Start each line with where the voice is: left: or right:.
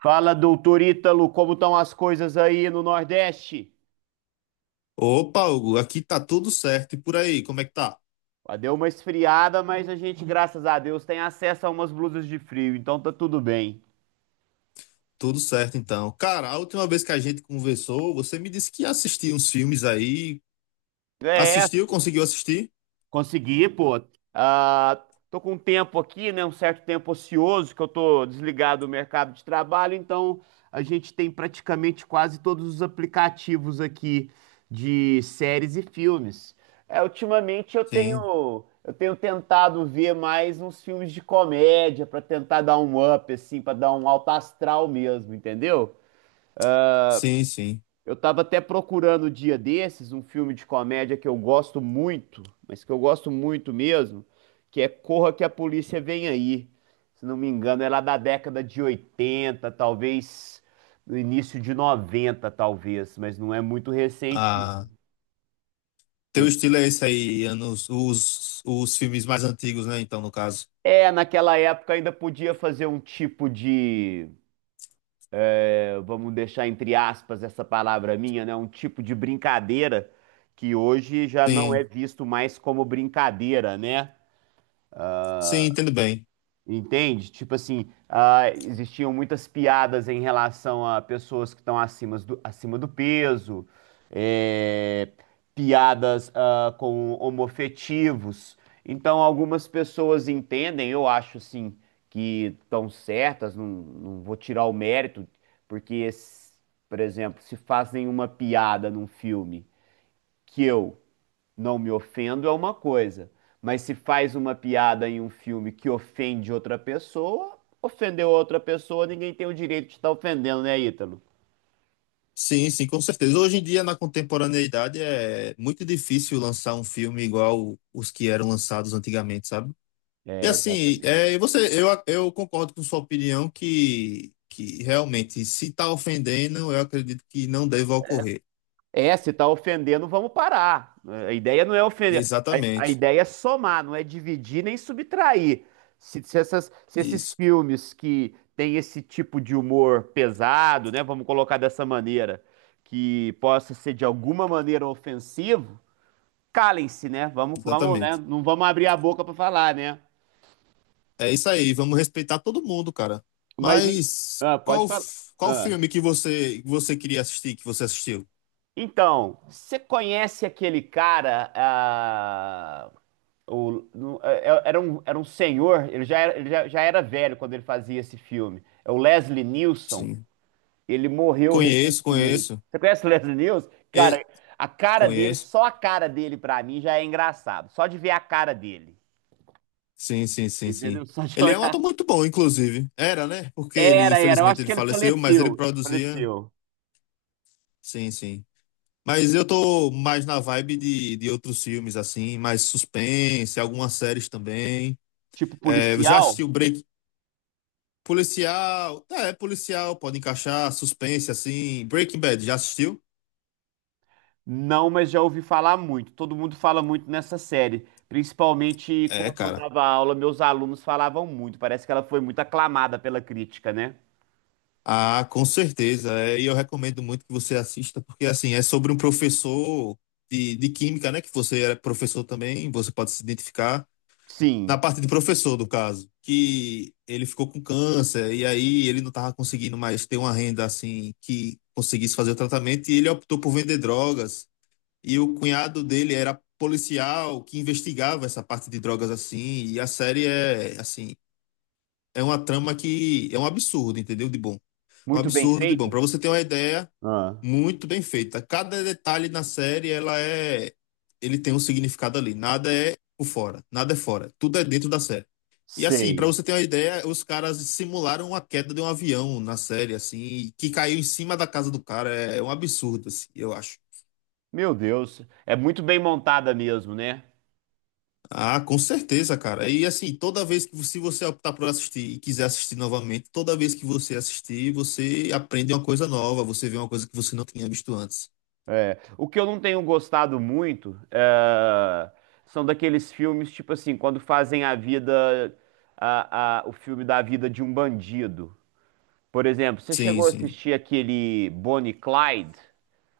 right: Fala, doutor Ítalo, como estão as coisas aí no Nordeste?
left: Opa, Hugo, aqui tá tudo certo. E por aí, como é que tá?
right: Deu uma esfriada, mas a gente, graças a Deus, tem acesso a umas blusas de frio, então tá tudo bem.
left: Tudo certo, então. Cara, a última vez que a gente conversou, você me disse que ia assistir uns filmes aí.
right: É.
left: Assistiu? Conseguiu assistir?
right: Consegui, pô. Ah, Tô com um tempo aqui, né? Um certo tempo ocioso que eu tô desligado do mercado de trabalho, então a gente tem praticamente quase todos os aplicativos aqui de séries e filmes. É, ultimamente eu
left: Sim,
right: tenho eu tenho tentado ver mais uns filmes de comédia pra tentar dar um up, assim, pra dar um alto astral mesmo, entendeu?
left: sim, sim.
right: Eu tava até procurando o dia desses um filme de comédia que eu gosto muito, mas que eu gosto muito mesmo, que é Corra que a Polícia Vem Aí. Se não me engano, é lá da década de 80, talvez no início de 90, talvez, mas não é muito recente, não.
left: Ah, teu estilo é esse aí, anos, os filmes mais antigos, né? Então, no caso.
right: É, naquela época ainda podia fazer um tipo de, vamos deixar entre aspas essa palavra minha, né? Um tipo de brincadeira que hoje já não é
left: Sim,
right: visto mais como brincadeira, né?
left: sim, entendo bem.
right: Entende? Tipo assim, existiam muitas piadas em relação a pessoas que estão acima do peso, é, piadas com homoafetivos. Então, algumas pessoas entendem, eu acho assim, que estão certas, não vou tirar o mérito, porque, por exemplo, se fazem uma piada num filme que eu não me ofendo é uma coisa, mas se faz uma piada em um filme que ofende outra pessoa, ofendeu outra pessoa, ninguém tem o direito de estar ofendendo, né, Ítalo?
left: Sim, sim, com certeza. Hoje em dia, na contemporaneidade, é muito difícil lançar um filme igual os que eram lançados antigamente, sabe? E
right: É,
left: assim,
right: exatamente.
left: é, e você, eu concordo com sua opinião que realmente, se está ofendendo, eu acredito que não deva ocorrer.
right: É, se tá ofendendo, vamos parar. A ideia não é ofender. A
left: Exatamente.
right: ideia é somar, não é dividir nem subtrair. Se esses
left: Isso,
right: filmes que têm esse tipo de humor pesado, né, vamos colocar dessa maneira, que possa ser de alguma maneira ofensivo, calem-se, né? Vamos, vamos, né?
left: exatamente.
right: Não vamos abrir a boca para falar, né?
left: É isso aí, vamos respeitar todo mundo, cara.
right: Mas em-
left: Mas
right: pode
left: qual,
right: falar.
left: qual
right: Ah.
left: filme que você queria assistir, que você assistiu?
right: Então, você conhece aquele cara? Era um senhor. Ele já era, já era velho quando ele fazia esse filme. É o Leslie Nielsen.
left: Sim.
right: Ele morreu
left: Conheço,
right: recentemente.
left: conheço.
right: Você conhece o Leslie Nielsen? Cara,
left: E-
right: a cara dele,
left: Conheço.
right: só a cara dele pra mim já é engraçado. Só de ver a cara dele,
left: Sim, sim, sim, sim.
right: entendeu? Só de
left: Ele é um
right: olhar.
left: ator muito bom, inclusive. Era, né? Porque ele,
right: Era, era. Eu
left: infelizmente,
right: acho
left: ele
right: que ele
left: faleceu, mas ele
right: faleceu.
left: produzia.
right: Faleceu.
left: Sim, sim. Mas eu tô mais na vibe de outros filmes, assim, mais suspense, algumas séries também.
right: Tipo
left: É, eu já assisti
right: policial?
left: o Break Policial. É, policial, pode encaixar, suspense, assim. Breaking Bad, já assistiu?
right: Não, mas já ouvi falar muito. Todo mundo fala muito nessa série. Principalmente
left: É,
right: quando eu
left: cara.
right: dava aula, meus alunos falavam muito. Parece que ela foi muito aclamada pela crítica, né?
left: Ah, com certeza. É, e eu recomendo muito que você assista, porque, assim, é sobre um professor de química, né? Que você era professor também, você pode se identificar. Na
right: Sim.
left: parte de professor, do caso, que ele ficou com câncer e aí ele não estava conseguindo mais ter uma renda assim que conseguisse fazer o tratamento e ele optou por vender drogas. E o cunhado dele era policial que investigava essa parte de drogas assim, e a série é assim, é uma trama que é um absurdo, entendeu? De bom. Um
right: Muito bem
left: absurdo de bom.
right: feita?
left: Para você ter uma ideia,
right: Ah,
left: muito bem feita. Cada detalhe na série, ela é ele tem um significado ali. Nada é por fora, nada é fora. Tudo é dentro da série. E assim, pra
right: sei.
left: você ter uma ideia, os caras simularam a queda de um avião na série, assim, que caiu em cima da casa do cara. É um absurdo, assim, eu acho.
right: Meu Deus. É muito bem montada mesmo, né?
left: Ah, com certeza, cara. E assim, toda vez que se você optar por assistir e quiser assistir novamente, toda vez que você assistir, você aprende uma coisa nova, você vê uma coisa que você não tinha visto antes.
right: É, o que eu não tenho gostado muito é, são daqueles filmes, tipo assim, quando fazem a vida, o filme da vida de um bandido. Por exemplo, você
left: Sim,
right: chegou a
left: sim.
right: assistir aquele Bonnie e Clyde,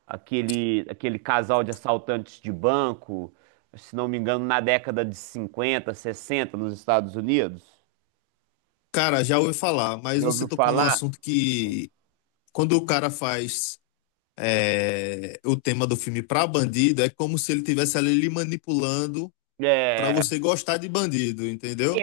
right: aquele casal de assaltantes de banco, se não me engano, na década de 50, 60, nos Estados Unidos?
left: Cara, já ouvi falar, mas
right: Já
left: você
right: ouviu
left: tocou num
right: falar?
left: assunto que quando o cara faz é, o tema do filme pra bandido, é como se ele tivesse ali lhe manipulando. Pra
right: É,
left: você gostar de bandido, entendeu?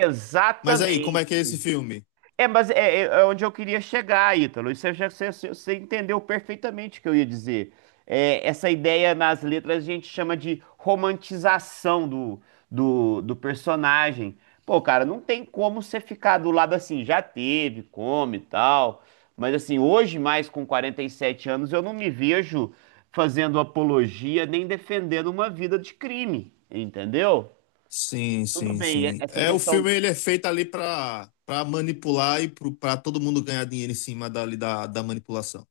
left: Mas aí, como é que é esse filme?
right: É, mas é, é onde eu queria chegar, Ítalo. Isso é já você, você entendeu perfeitamente o que eu ia dizer. É, essa ideia nas letras a gente chama de romantização do, do personagem. Pô, cara, não tem como você ficar do lado assim, já teve, come e tal. Mas assim, hoje, mais com 47 anos, eu não me vejo fazendo apologia nem defendendo uma vida de crime, entendeu?
left: Sim,
right: Tudo
left: sim,
right: bem,
left: sim.
right: essa
left: É, o filme
right: questão.
left: ele é feito ali pra manipular e pra todo mundo ganhar dinheiro em cima dali da manipulação.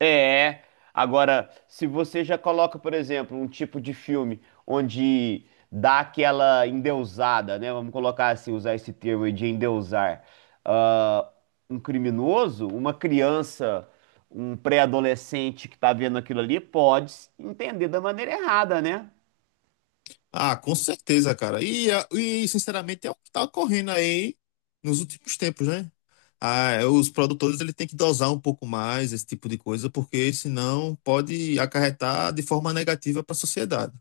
right: É. Agora, se você já coloca, por exemplo, um tipo de filme onde dá aquela endeusada, né? Vamos colocar assim, usar esse termo aí de endeusar. ah, um criminoso, uma criança, um pré-adolescente que tá vendo aquilo ali, pode entender da maneira errada, né?
left: Ah, com certeza, cara. E, e, sinceramente, é o que tá ocorrendo aí nos últimos tempos, né? Ah, é, os produtores ele tem que dosar um pouco mais esse tipo de coisa, porque senão pode acarretar de forma negativa para a sociedade.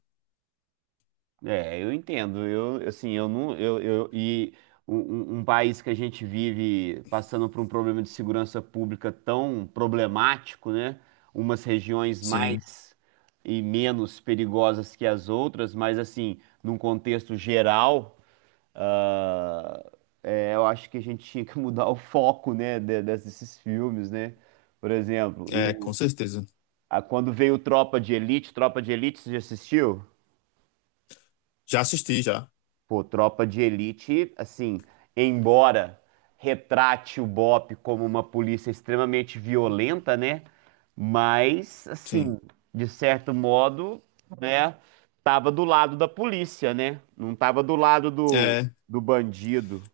right: É, eu entendo. Eu, assim, eu não, eu e um país que a gente vive passando por um problema de segurança pública tão problemático, né? Umas regiões
left: Sim,
right: mais e menos perigosas que as outras, mas assim, num contexto geral, ah, é, eu acho que a gente tinha que mudar o foco, né, desses filmes, né? Por exemplo,
left: é, com
right: eu,
left: certeza.
right: quando veio Tropa de Elite, você já assistiu?
left: Já assisti, já.
right: Pô, Tropa de Elite, assim, embora retrate o BOPE como uma polícia extremamente violenta, né? Mas,
left: Sim.
right: assim, de certo modo, né? Tava do lado da polícia, né? Não tava do lado do,
left: É.
right: do bandido.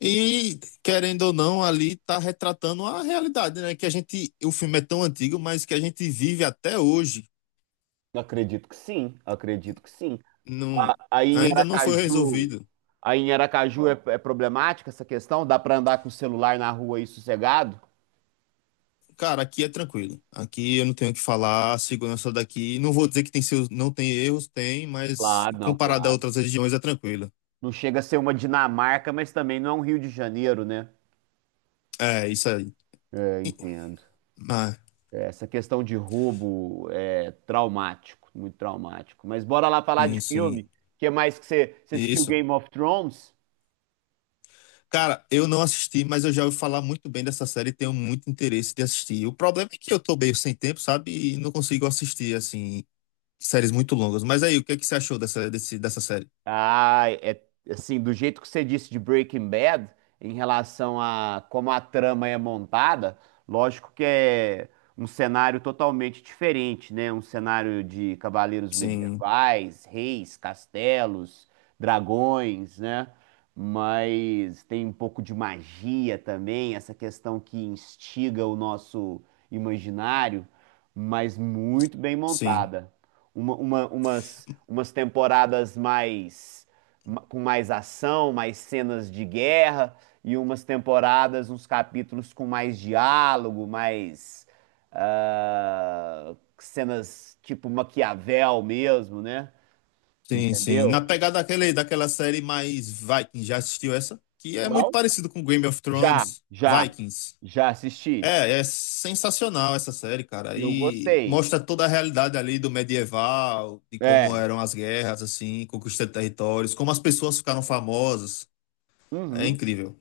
left: E, querendo ou não, ali tá retratando a realidade, né? Que a gente, o filme é tão antigo, mas que a gente vive até hoje,
right: Acredito que sim, acredito que sim.
left: não,
right: A- Aí em
left: ainda não foi
right: Aracaju,
left: resolvido.
right: aí em Aracaju é, é problemática essa questão? Dá pra andar com o celular na rua aí sossegado?
left: Cara, aqui é tranquilo. Aqui eu não tenho o que falar, a segurança daqui, não vou dizer que tem seus, não tem erros, tem, mas comparado a
right: Claro.
left: outras regiões é tranquilo.
right: Não chega a ser uma Dinamarca, mas também não é um Rio de Janeiro, né?
left: É, isso aí.
right: É, entendo.
left: Ah,
right: É, essa questão de roubo é traumático, muito traumático. Mas bora lá falar de
left: sim,
right: filme.
left: sim.
right: O que é mais que você, você assistiu
left: Isso.
right: Game of Thrones?
left: Cara, eu não assisti, mas eu já ouvi falar muito bem dessa série e tenho muito interesse de assistir. O problema é que eu tô meio sem tempo, sabe? E não consigo assistir, assim, séries muito longas. Mas aí, o que é que você achou dessa série?
right: Ah, é assim, do jeito que você disse de Breaking Bad, em relação a como a trama é montada, lógico que é um cenário totalmente diferente, né? Um cenário de cavaleiros
left: Sim,
right: medievais, reis, castelos, dragões, né? Mas tem um pouco de magia também, essa questão que instiga o nosso imaginário, mas muito bem
left: sim,
right: montada umas temporadas mais com mais ação, mais cenas de guerra e umas temporadas, uns capítulos com mais diálogo, mais cenas tipo Maquiavel mesmo, né?
left: sim, sim. Na
right: Entendeu?
left: pegada daquela série mais Vikings, já assistiu essa? Que é muito
right: Qual?
left: parecido com Game of
right: Já,
left: Thrones,
right: já,
left: Vikings.
right: já assisti.
left: É, é sensacional essa série, cara.
right: Eu
left: E
right: gostei.
left: mostra toda a realidade ali do medieval, de como
right: É.
left: eram as guerras, assim, conquista de territórios, como as pessoas ficaram famosas. É
right: Uhum.
left: incrível.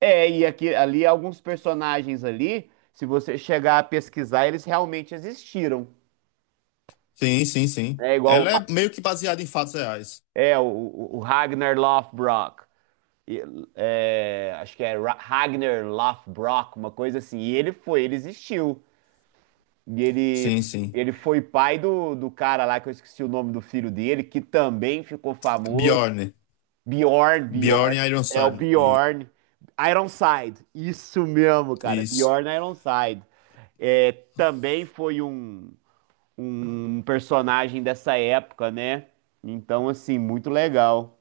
right: É, e aqui, ali alguns personagens ali, se você chegar a pesquisar, eles realmente existiram.
left: Sim, sim, sim.
right: É igual
left: Ela é meio que baseada em fatos reais.
right: é o o Ragnar Lothbrok. E, é, acho que é Ragnar Lothbrok, uma coisa assim. E ele foi, ele existiu. E ele,
left: Sim, sim.
right: ele foi pai do, do cara lá, que eu esqueci o nome do filho dele, que também ficou famoso.
left: Bjorn. Bjorn
right: Bjorn. É o
left: Ironside.
right: Bjorn. Ironside. Isso mesmo, cara.
left: Isso.
right: Bjorn Ironside. É, também foi um, um personagem dessa época, né? Então, assim, muito legal.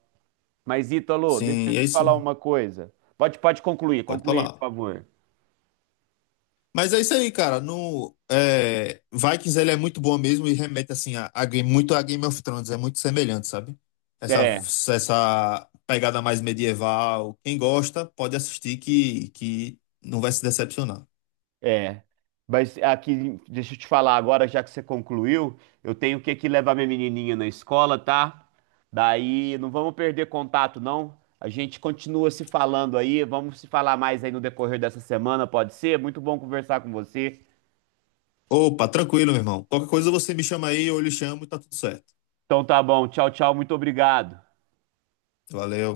right: Mas, Ítalo, deixa eu
left: Sim, é
right: te falar
left: isso.
right: uma coisa. Pode,
left: Pode
right: concluir, por
left: falar.
right: favor.
left: Mas é isso aí, cara. No, é, Vikings ele é muito bom mesmo e remete assim a, muito a Game of Thrones, é muito semelhante, sabe? Essa,
right: É,
left: essa pegada mais medieval. Quem gosta pode assistir que não vai se decepcionar.
right: é. Mas aqui, deixa eu te falar agora, já que você concluiu, eu tenho que aqui levar minha menininha na escola, tá? Daí, não vamos perder contato, não. A gente continua se falando aí, vamos se falar mais aí no decorrer dessa semana, pode ser? Muito bom conversar com você.
left: Opa, tranquilo, meu irmão. Qualquer coisa você me chama aí, eu lhe chamo e tá tudo certo.
right: Então tá bom, tchau, tchau, muito obrigado.
left: Valeu.